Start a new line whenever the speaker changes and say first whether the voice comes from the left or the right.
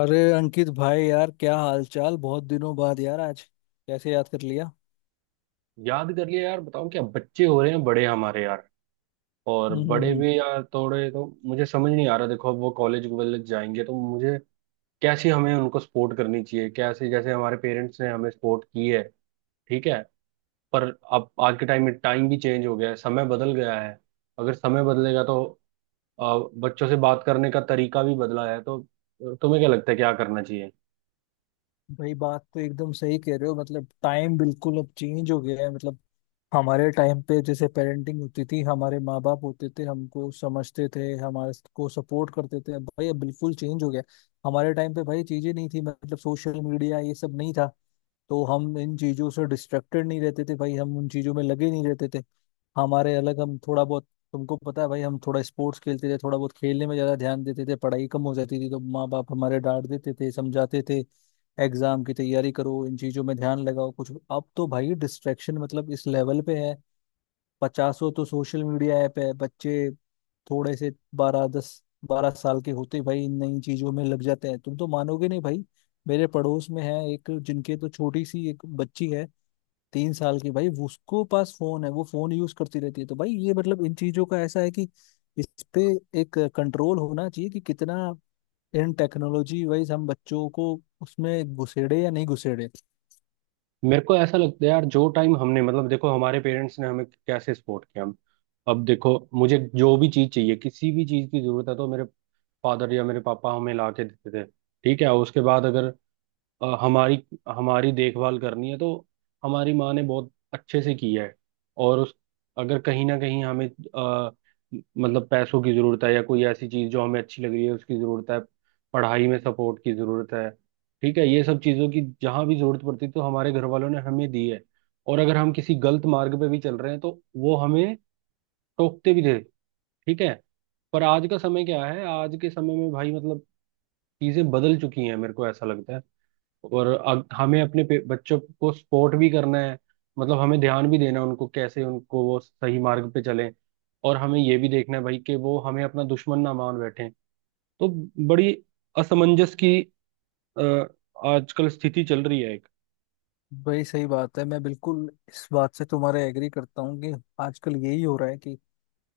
left: अरे अंकित भाई, यार क्या हालचाल? बहुत दिनों बाद, यार आज कैसे याद कर लिया?
right: याद कर लिया यार। बताओ, क्या बच्चे हो रहे हैं बड़े हमारे यार। और
left: हम्म हम्म
right: बड़े
left: हम्म।
right: भी यार थोड़े, तो मुझे समझ नहीं आ रहा। देखो, अब वो कॉलेज वॉलेज जाएंगे तो मुझे कैसी हमें उनको सपोर्ट करनी चाहिए, कैसे जैसे हमारे पेरेंट्स ने हमें सपोर्ट की है। ठीक है, पर अब आज के टाइम में टाइम भी चेंज हो गया है, समय बदल गया है। अगर समय बदलेगा तो अ, बच्चों से बात करने का तरीका भी बदला है, तो तुम्हें क्या लगता है क्या करना चाहिए।
left: भाई बात तो एकदम सही कह रहे हो। मतलब टाइम बिल्कुल अब चेंज हो गया है। मतलब हमारे टाइम पे जैसे पेरेंटिंग होती थी, हमारे माँ बाप होते थे, हमको समझते थे, हमारे को सपोर्ट करते थे। अब भाई अब बिल्कुल चेंज हो गया। हमारे टाइम पे भाई चीजें नहीं थी, मतलब सोशल मीडिया ये सब नहीं था, तो हम इन चीजों से डिस्ट्रैक्टेड नहीं रहते थे। भाई हम उन चीजों में लगे नहीं रहते थे। हमारे अलग हम थोड़ा बहुत, तुमको पता है भाई, हम थोड़ा स्पोर्ट्स खेलते थे, थोड़ा बहुत खेलने में ज्यादा ध्यान देते थे। पढ़ाई कम हो जाती थी तो माँ बाप हमारे डांट देते थे, समझाते थे एग्जाम की तैयारी करो, इन चीजों में ध्यान लगाओ कुछ। अब तो भाई डिस्ट्रैक्शन मतलब इस लेवल पे है, पचासों तो सोशल मीडिया ऐप है। बच्चे थोड़े से बारह 10-12 साल के होते ही भाई इन नई चीजों में लग जाते हैं। तुम तो मानोगे नहीं भाई, मेरे पड़ोस में है एक, जिनके तो छोटी सी एक बच्ची है, 3 साल की। भाई उसको पास फोन है, वो फोन यूज करती रहती है। तो भाई ये मतलब इन चीजों का ऐसा है कि इस पे एक कंट्रोल होना चाहिए कि कितना इन टेक्नोलॉजी वाइज हम बच्चों को उसमें घुसेड़े या नहीं घुसेड़े।
right: मेरे को ऐसा लगता है यार, जो टाइम हमने मतलब देखो हमारे पेरेंट्स ने हमें कैसे सपोर्ट किया हम। अब देखो, मुझे जो भी चीज चाहिए, किसी भी चीज की जरूरत है तो मेरे फादर या मेरे पापा हमें ला के देते थे। ठीक है, उसके बाद अगर हमारी हमारी देखभाल करनी है तो हमारी माँ ने बहुत अच्छे से किया है। और उस अगर कहीं ना कहीं हमें अ, मतलब पैसों की जरूरत है या कोई ऐसी चीज जो हमें अच्छी लग रही है उसकी जरूरत है, पढ़ाई में सपोर्ट की जरूरत है। ठीक है, ये सब चीजों की जहां भी जरूरत पड़ती है तो हमारे घर वालों ने हमें दी है। और अगर हम किसी गलत मार्ग पे भी चल रहे हैं तो वो हमें टोकते भी थे। ठीक है, पर आज का समय क्या है, आज के समय में भाई मतलब चीजें बदल चुकी हैं, मेरे को ऐसा लगता है। और हमें बच्चों को सपोर्ट भी करना है, मतलब हमें ध्यान भी देना है उनको, कैसे उनको वो सही मार्ग पे चलें। और हमें ये भी देखना है भाई कि वो हमें अपना दुश्मन ना मान बैठे। तो बड़ी असमंजस की अ, आजकल स्थिति चल रही है एक।
left: भाई सही बात है। मैं बिल्कुल इस बात से तुम्हारे एग्री करता हूँ कि आजकल यही हो रहा है कि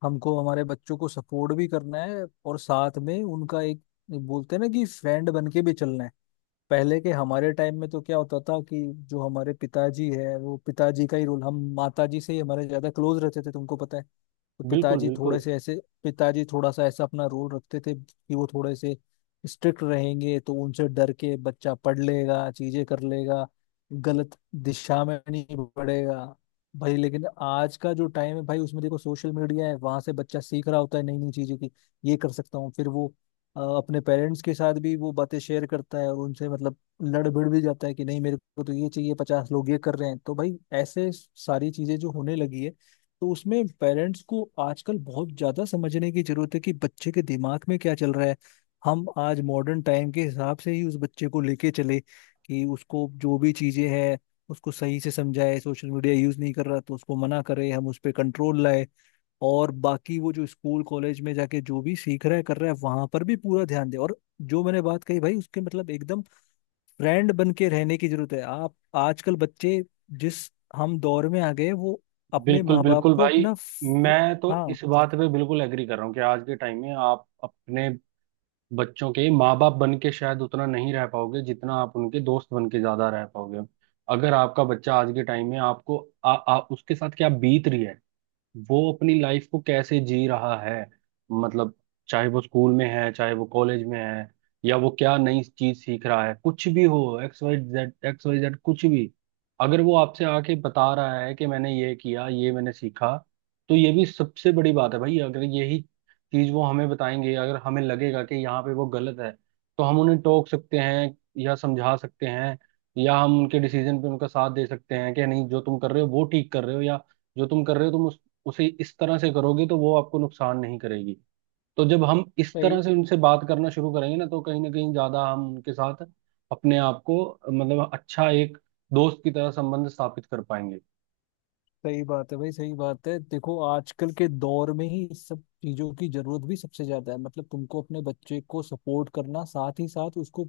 left: हमको हमारे बच्चों को सपोर्ट भी करना है, और साथ में उनका एक, बोलते हैं ना कि फ्रेंड बन के भी चलना है। पहले के हमारे टाइम में तो क्या होता था कि जो हमारे पिताजी है, वो पिताजी का ही रोल, हम माताजी से ही हमारे ज्यादा क्लोज रहते थे। तुमको पता है तो
right: बिल्कुल
left: पिताजी थोड़े
right: बिल्कुल।
left: से ऐसे, पिताजी थोड़ा सा ऐसा अपना रोल रखते थे कि वो थोड़े से स्ट्रिक्ट रहेंगे तो उनसे डर के बच्चा पढ़ लेगा, चीजें कर लेगा, गलत दिशा में नहीं बढ़ेगा। भाई लेकिन आज का जो टाइम है भाई उसमें देखो, सोशल मीडिया है, वहां से बच्चा सीख रहा होता है नई नई चीजें की ये कर सकता हूँ, फिर वो अपने पेरेंट्स के साथ भी वो बातें शेयर करता है, और उनसे मतलब लड़ भिड़ भी जाता है कि नहीं मेरे को तो ये चाहिए, 50 लोग ये कर रहे हैं। तो भाई ऐसे सारी चीजें जो होने लगी है, तो उसमें पेरेंट्स को आजकल बहुत ज्यादा समझने की जरूरत है कि बच्चे के दिमाग में क्या चल रहा है। हम आज मॉडर्न टाइम के हिसाब से ही उस बच्चे को लेके चले कि उसको जो भी चीजें हैं उसको सही से समझाए। सोशल मीडिया यूज नहीं कर रहा तो उसको मना करें, हम उस पर कंट्रोल लाए। और बाकी वो जो स्कूल कॉलेज में जाके जो भी सीख रहा है कर रहा है वहां पर भी पूरा ध्यान दे। और जो मैंने बात कही भाई उसके मतलब एकदम फ्रेंड बन के रहने की जरूरत है। आप आजकल बच्चे जिस हम दौर में आ गए वो अपने
right: बिल्कुल
left: माँ बाप
right: बिल्कुल
left: को
right: भाई,
left: अपना
right: मैं तो
left: हाँ
right: इस बात पे बिल्कुल एग्री कर रहा हूँ कि आज के टाइम में आप अपने बच्चों के माँ बाप बन के शायद उतना नहीं रह पाओगे जितना आप उनके दोस्त बन के ज्यादा रह पाओगे। अगर आपका बच्चा आज के टाइम में आपको आ, आ, उसके साथ क्या बीत रही है, वो अपनी लाइफ को कैसे जी रहा है, मतलब चाहे वो स्कूल में है, चाहे वो कॉलेज में है, या वो क्या नई चीज सीख रहा है, कुछ भी हो, एक्स वाई जेड कुछ भी, अगर वो आपसे आके बता रहा है कि मैंने ये किया, ये मैंने सीखा, तो ये भी सबसे बड़ी बात है भाई। अगर यही चीज वो हमें बताएंगे, अगर हमें लगेगा कि यहाँ पे वो गलत है तो हम उन्हें टोक सकते हैं या समझा सकते हैं, या हम उनके डिसीजन पे उनका साथ दे सकते हैं कि नहीं जो तुम कर रहे हो वो ठीक कर रहे हो, या जो तुम कर रहे हो तुम उसे इस तरह से करोगे तो वो आपको नुकसान नहीं करेगी। तो जब हम इस
left: सही।
right: तरह से उनसे बात करना शुरू करेंगे ना तो कहीं ना कहीं ज्यादा हम उनके साथ अपने आप को मतलब अच्छा एक दोस्त की तरह संबंध स्थापित कर पाएंगे।
left: सही बात है भाई, सही बात है। देखो आजकल के दौर में ही इस सब चीजों की जरूरत भी सबसे ज्यादा है। मतलब तुमको अपने बच्चे को सपोर्ट करना, साथ ही साथ उसको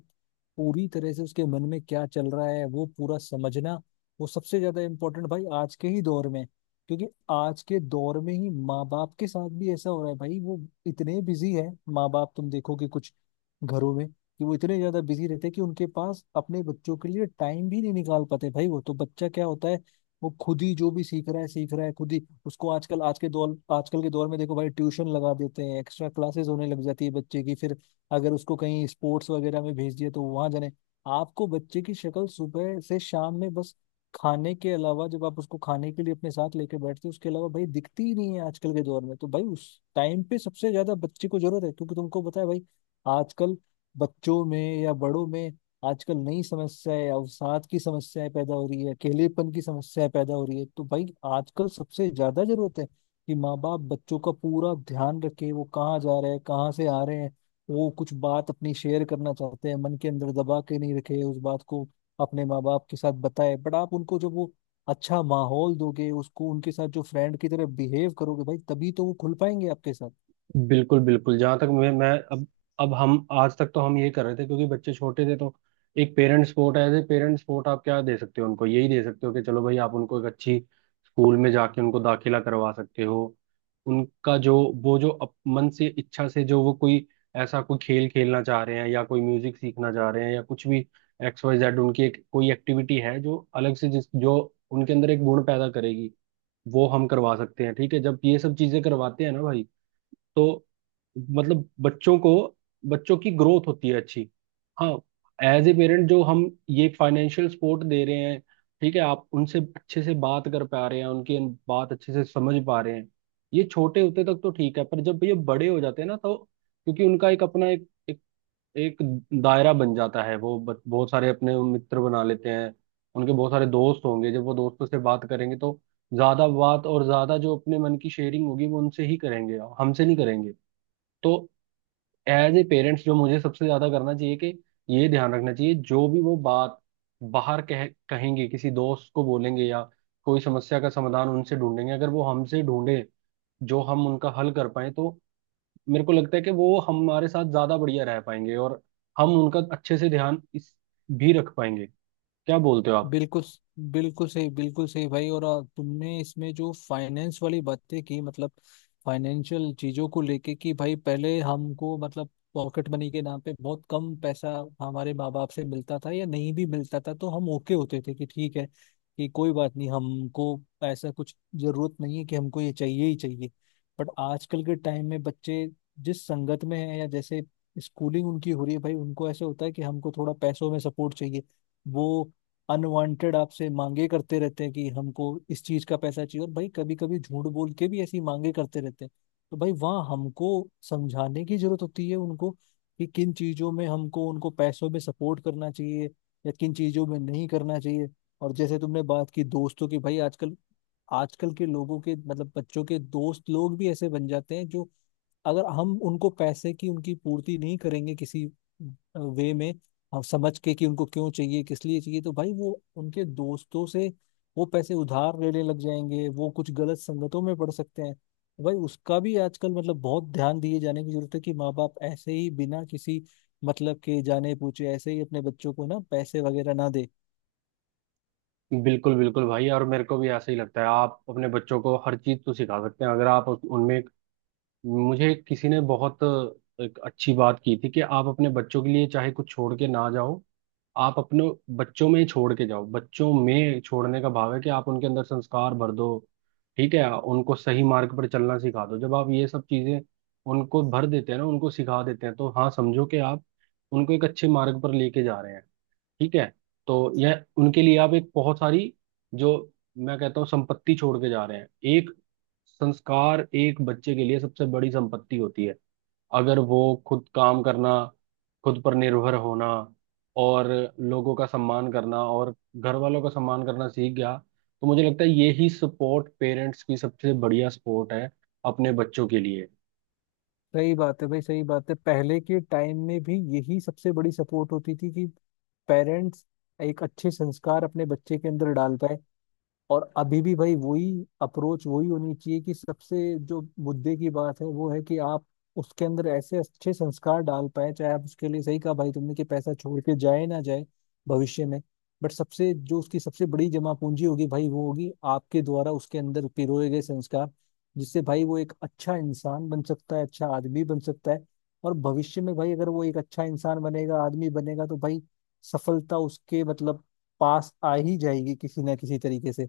left: पूरी तरह से उसके मन में क्या चल रहा है वो पूरा समझना, वो सबसे ज्यादा इम्पोर्टेंट भाई आज के ही दौर में। क्योंकि आज के दौर में ही माँ बाप के साथ भी ऐसा हो रहा है भाई, वो इतने बिजी है माँ बाप। तुम देखो कि कुछ घरों में कि वो इतने ज्यादा बिजी रहते हैं कि उनके पास अपने बच्चों के लिए टाइम भी नहीं निकाल पाते। भाई वो तो बच्चा क्या होता है, वो खुद ही जो भी सीख रहा है खुद ही। उसको आजकल के दौर में देखो भाई ट्यूशन लगा देते हैं, एक्स्ट्रा क्लासेस होने लग जाती है बच्चे की। फिर अगर उसको कहीं स्पोर्ट्स वगैरह में भेज दिया तो वहां जाने, आपको बच्चे की शक्ल सुबह से शाम में बस खाने के अलावा, जब आप उसको खाने के लिए अपने साथ लेके बैठते हो उसके अलावा भाई दिखती ही नहीं है आजकल के दौर में। तो भाई उस टाइम पे सबसे ज्यादा बच्चे को जरूरत है, क्योंकि तुमको पता है भाई आजकल बच्चों में या बड़ों में, आजकल नई समस्याएं, अवसाद की समस्याएं पैदा हो रही है, अकेलेपन की समस्याएं पैदा हो रही है। तो भाई आजकल सबसे ज्यादा जरूरत है कि माँ बाप बच्चों का पूरा ध्यान रखे, वो कहाँ जा रहे हैं, कहाँ से आ रहे हैं। वो कुछ बात अपनी शेयर करना चाहते हैं, मन के अंदर दबा के नहीं रखे उस बात को, अपने माँ बाप के साथ बताए। बट आप उनको जब वो अच्छा माहौल दोगे, उसको उनके साथ जो फ्रेंड की तरह बिहेव करोगे भाई, तभी तो वो खुल पाएंगे आपके साथ।
right: बिल्कुल बिल्कुल। जहां तक मैं अब हम आज तक तो हम ये कर रहे थे क्योंकि बच्चे छोटे थे। तो एक पेरेंट सपोर्ट है, एज ए पेरेंट सपोर्ट आप क्या दे सकते हो उनको, यही दे सकते हो कि चलो भाई आप उनको एक अच्छी स्कूल में जाके उनको दाखिला करवा सकते हो। उनका जो वो जो मन से इच्छा से, जो वो कोई ऐसा कोई खेल खेलना चाह रहे हैं, या कोई म्यूजिक सीखना चाह रहे हैं, या कुछ भी एक्स वाई जेड उनकी एक कोई एक्टिविटी है जो अलग से जिस जो उनके अंदर एक गुण पैदा करेगी, वो हम करवा सकते हैं। ठीक है, जब ये सब चीजें करवाते हैं ना भाई तो मतलब बच्चों को, बच्चों की ग्रोथ होती है अच्छी। हाँ, एज ए पेरेंट जो हम ये फाइनेंशियल सपोर्ट दे रहे हैं। ठीक है, आप उनसे अच्छे से बात कर पा रहे हैं, उनकी बात अच्छे से समझ पा रहे हैं। ये छोटे होते तक तो ठीक है, पर जब ये बड़े हो जाते हैं ना तो, क्योंकि उनका एक अपना एक एक दायरा बन जाता है, वो बहुत सारे अपने मित्र बना लेते हैं। उनके बहुत सारे दोस्त होंगे, जब वो दोस्तों से बात करेंगे तो ज्यादा बात और ज्यादा जो अपने मन की शेयरिंग होगी वो उनसे ही करेंगे, हमसे नहीं करेंगे। तो एज ए पेरेंट्स जो मुझे सबसे ज्यादा करना चाहिए कि ये ध्यान रखना चाहिए, जो भी वो बात बाहर कह कहेंगे किसी दोस्त को बोलेंगे या कोई समस्या का समाधान उनसे ढूंढेंगे, अगर वो हमसे ढूंढे, जो हम उनका हल कर पाए, तो मेरे को लगता है कि वो हमारे साथ ज्यादा बढ़िया रह पाएंगे और हम उनका अच्छे से ध्यान इस भी रख पाएंगे। क्या बोलते हो आप।
left: बिल्कुल, बिल्कुल सही, बिल्कुल सही भाई। और तुमने इसमें जो फाइनेंस वाली बातें की, मतलब फाइनेंशियल चीजों को लेके कि भाई पहले हमको मतलब पॉकेट मनी के नाम पे बहुत कम पैसा हमारे माँ बाप से मिलता था, या नहीं भी मिलता था, तो हम ओके होते थे कि ठीक है, कि कोई बात नहीं, हमको ऐसा कुछ जरूरत नहीं है कि हमको ये चाहिए ही चाहिए। बट आजकल के टाइम में बच्चे जिस संगत में है, या जैसे स्कूलिंग उनकी हो रही है भाई, उनको ऐसे होता है कि हमको थोड़ा पैसों में सपोर्ट चाहिए। वो अनवांटेड आपसे मांगे करते रहते हैं कि हमको इस चीज का पैसा चाहिए, और भाई कभी कभी झूठ बोल के भी ऐसी मांगे करते रहते हैं। तो भाई वहाँ हमको समझाने की जरूरत होती है उनको कि किन चीजों में हमको उनको पैसों में सपोर्ट करना चाहिए, या किन चीजों में नहीं करना चाहिए। और जैसे तुमने बात की दोस्तों की भाई, आजकल आजकल के लोगों के मतलब बच्चों के दोस्त लोग भी ऐसे बन जाते हैं जो, अगर हम उनको पैसे की उनकी पूर्ति नहीं करेंगे किसी वे में, अब समझ के कि उनको क्यों चाहिए, किस लिए चाहिए, तो भाई वो उनके दोस्तों से वो पैसे उधार लेने लग जाएंगे, वो कुछ गलत संगतों में पड़ सकते हैं। तो भाई उसका भी आजकल मतलब बहुत ध्यान दिए जाने की जरूरत है कि माँ बाप ऐसे ही बिना किसी मतलब के जाने पूछे ऐसे ही अपने बच्चों को ना पैसे वगैरह ना दे।
right: बिल्कुल बिल्कुल भाई, और मेरे को भी ऐसा ही लगता है, आप अपने बच्चों को हर चीज तो सिखा सकते हैं अगर आप उनमें, मुझे किसी ने बहुत एक अच्छी बात की थी कि आप अपने बच्चों के लिए चाहे कुछ छोड़ के ना जाओ, आप अपने बच्चों में ही छोड़ के जाओ। बच्चों में छोड़ने का भाव है कि आप उनके अंदर संस्कार भर दो। ठीक है, उनको सही मार्ग पर चलना सिखा दो। जब आप ये सब चीजें उनको भर देते हैं ना, उनको सिखा देते हैं, तो हाँ समझो कि आप उनको एक अच्छे मार्ग पर लेके जा रहे हैं। ठीक है, तो यह उनके लिए आप एक बहुत सारी जो मैं कहता हूँ संपत्ति छोड़ के जा रहे हैं। एक संस्कार एक बच्चे के लिए सबसे बड़ी संपत्ति होती है। अगर वो खुद काम करना, खुद पर निर्भर होना, और लोगों का सम्मान करना और घर वालों का सम्मान करना सीख गया, तो मुझे लगता है यही सपोर्ट पेरेंट्स की सबसे बढ़िया सपोर्ट है अपने बच्चों के लिए।
left: सही बात है भाई, सही बात है। पहले के टाइम में भी यही सबसे बड़ी सपोर्ट होती थी कि पेरेंट्स एक अच्छे संस्कार अपने बच्चे के अंदर डाल पाए। और अभी भी भाई वही अप्रोच वही होनी चाहिए कि सबसे जो मुद्दे की बात है वो है कि आप उसके अंदर ऐसे अच्छे संस्कार डाल पाए, चाहे आप उसके लिए। सही कहा भाई तुमने कि पैसा छोड़ के जाए ना जाए भविष्य में, बट सबसे जो उसकी सबसे बड़ी जमा पूंजी होगी भाई, वो होगी आपके द्वारा उसके अंदर पिरोए गए संस्कार, जिससे भाई वो एक अच्छा इंसान बन सकता है, अच्छा आदमी बन सकता है। और भविष्य में भाई अगर वो एक अच्छा इंसान बनेगा, आदमी बनेगा, तो भाई सफलता उसके मतलब पास आ ही जाएगी किसी ना किसी तरीके से।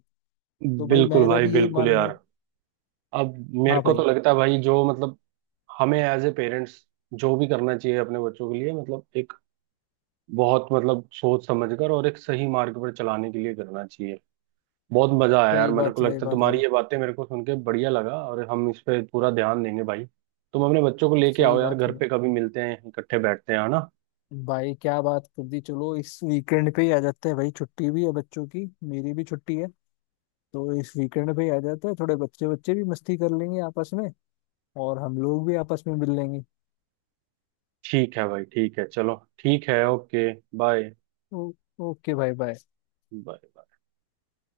left: तो भाई
right: बिल्कुल
left: मेरा
right: भाई,
left: भी यही
right: बिल्कुल
left: मानना
right: यार।
left: है।
right: अब मेरे
left: हाँ
right: को तो
left: भाई,
right: लगता है भाई जो मतलब हमें एज ए पेरेंट्स जो भी करना चाहिए अपने बच्चों के लिए, मतलब एक बहुत मतलब सोच समझकर और एक सही मार्ग पर चलाने के लिए करना चाहिए। बहुत मजा आया यार, मेरे को
left: सही
right: लगता है
left: बात
right: तुम्हारी
left: भाई,
right: ये बातें मेरे को सुन के बढ़िया लगा, और हम इस पे पूरा ध्यान देंगे भाई। तुम अपने बच्चों को लेके
left: सही
right: आओ यार,
left: बात
right: घर
left: भाई।
right: पे कभी मिलते हैं, इकट्ठे बैठते हैं, है ना।
left: भाई क्या बात कर दी! चलो इस वीकेंड पे ही आ जाते हैं भाई, छुट्टी भी है बच्चों की, मेरी भी छुट्टी है। तो इस वीकेंड पे ही आ जाते हैं, थोड़े बच्चे बच्चे भी मस्ती कर लेंगे आपस में, और हम लोग भी आपस में मिल लेंगे।
right: ठीक है भाई, ठीक है, चलो, ठीक है, ओके, बाय।
left: ओ, ओके भाई, बाय।
right: बाय।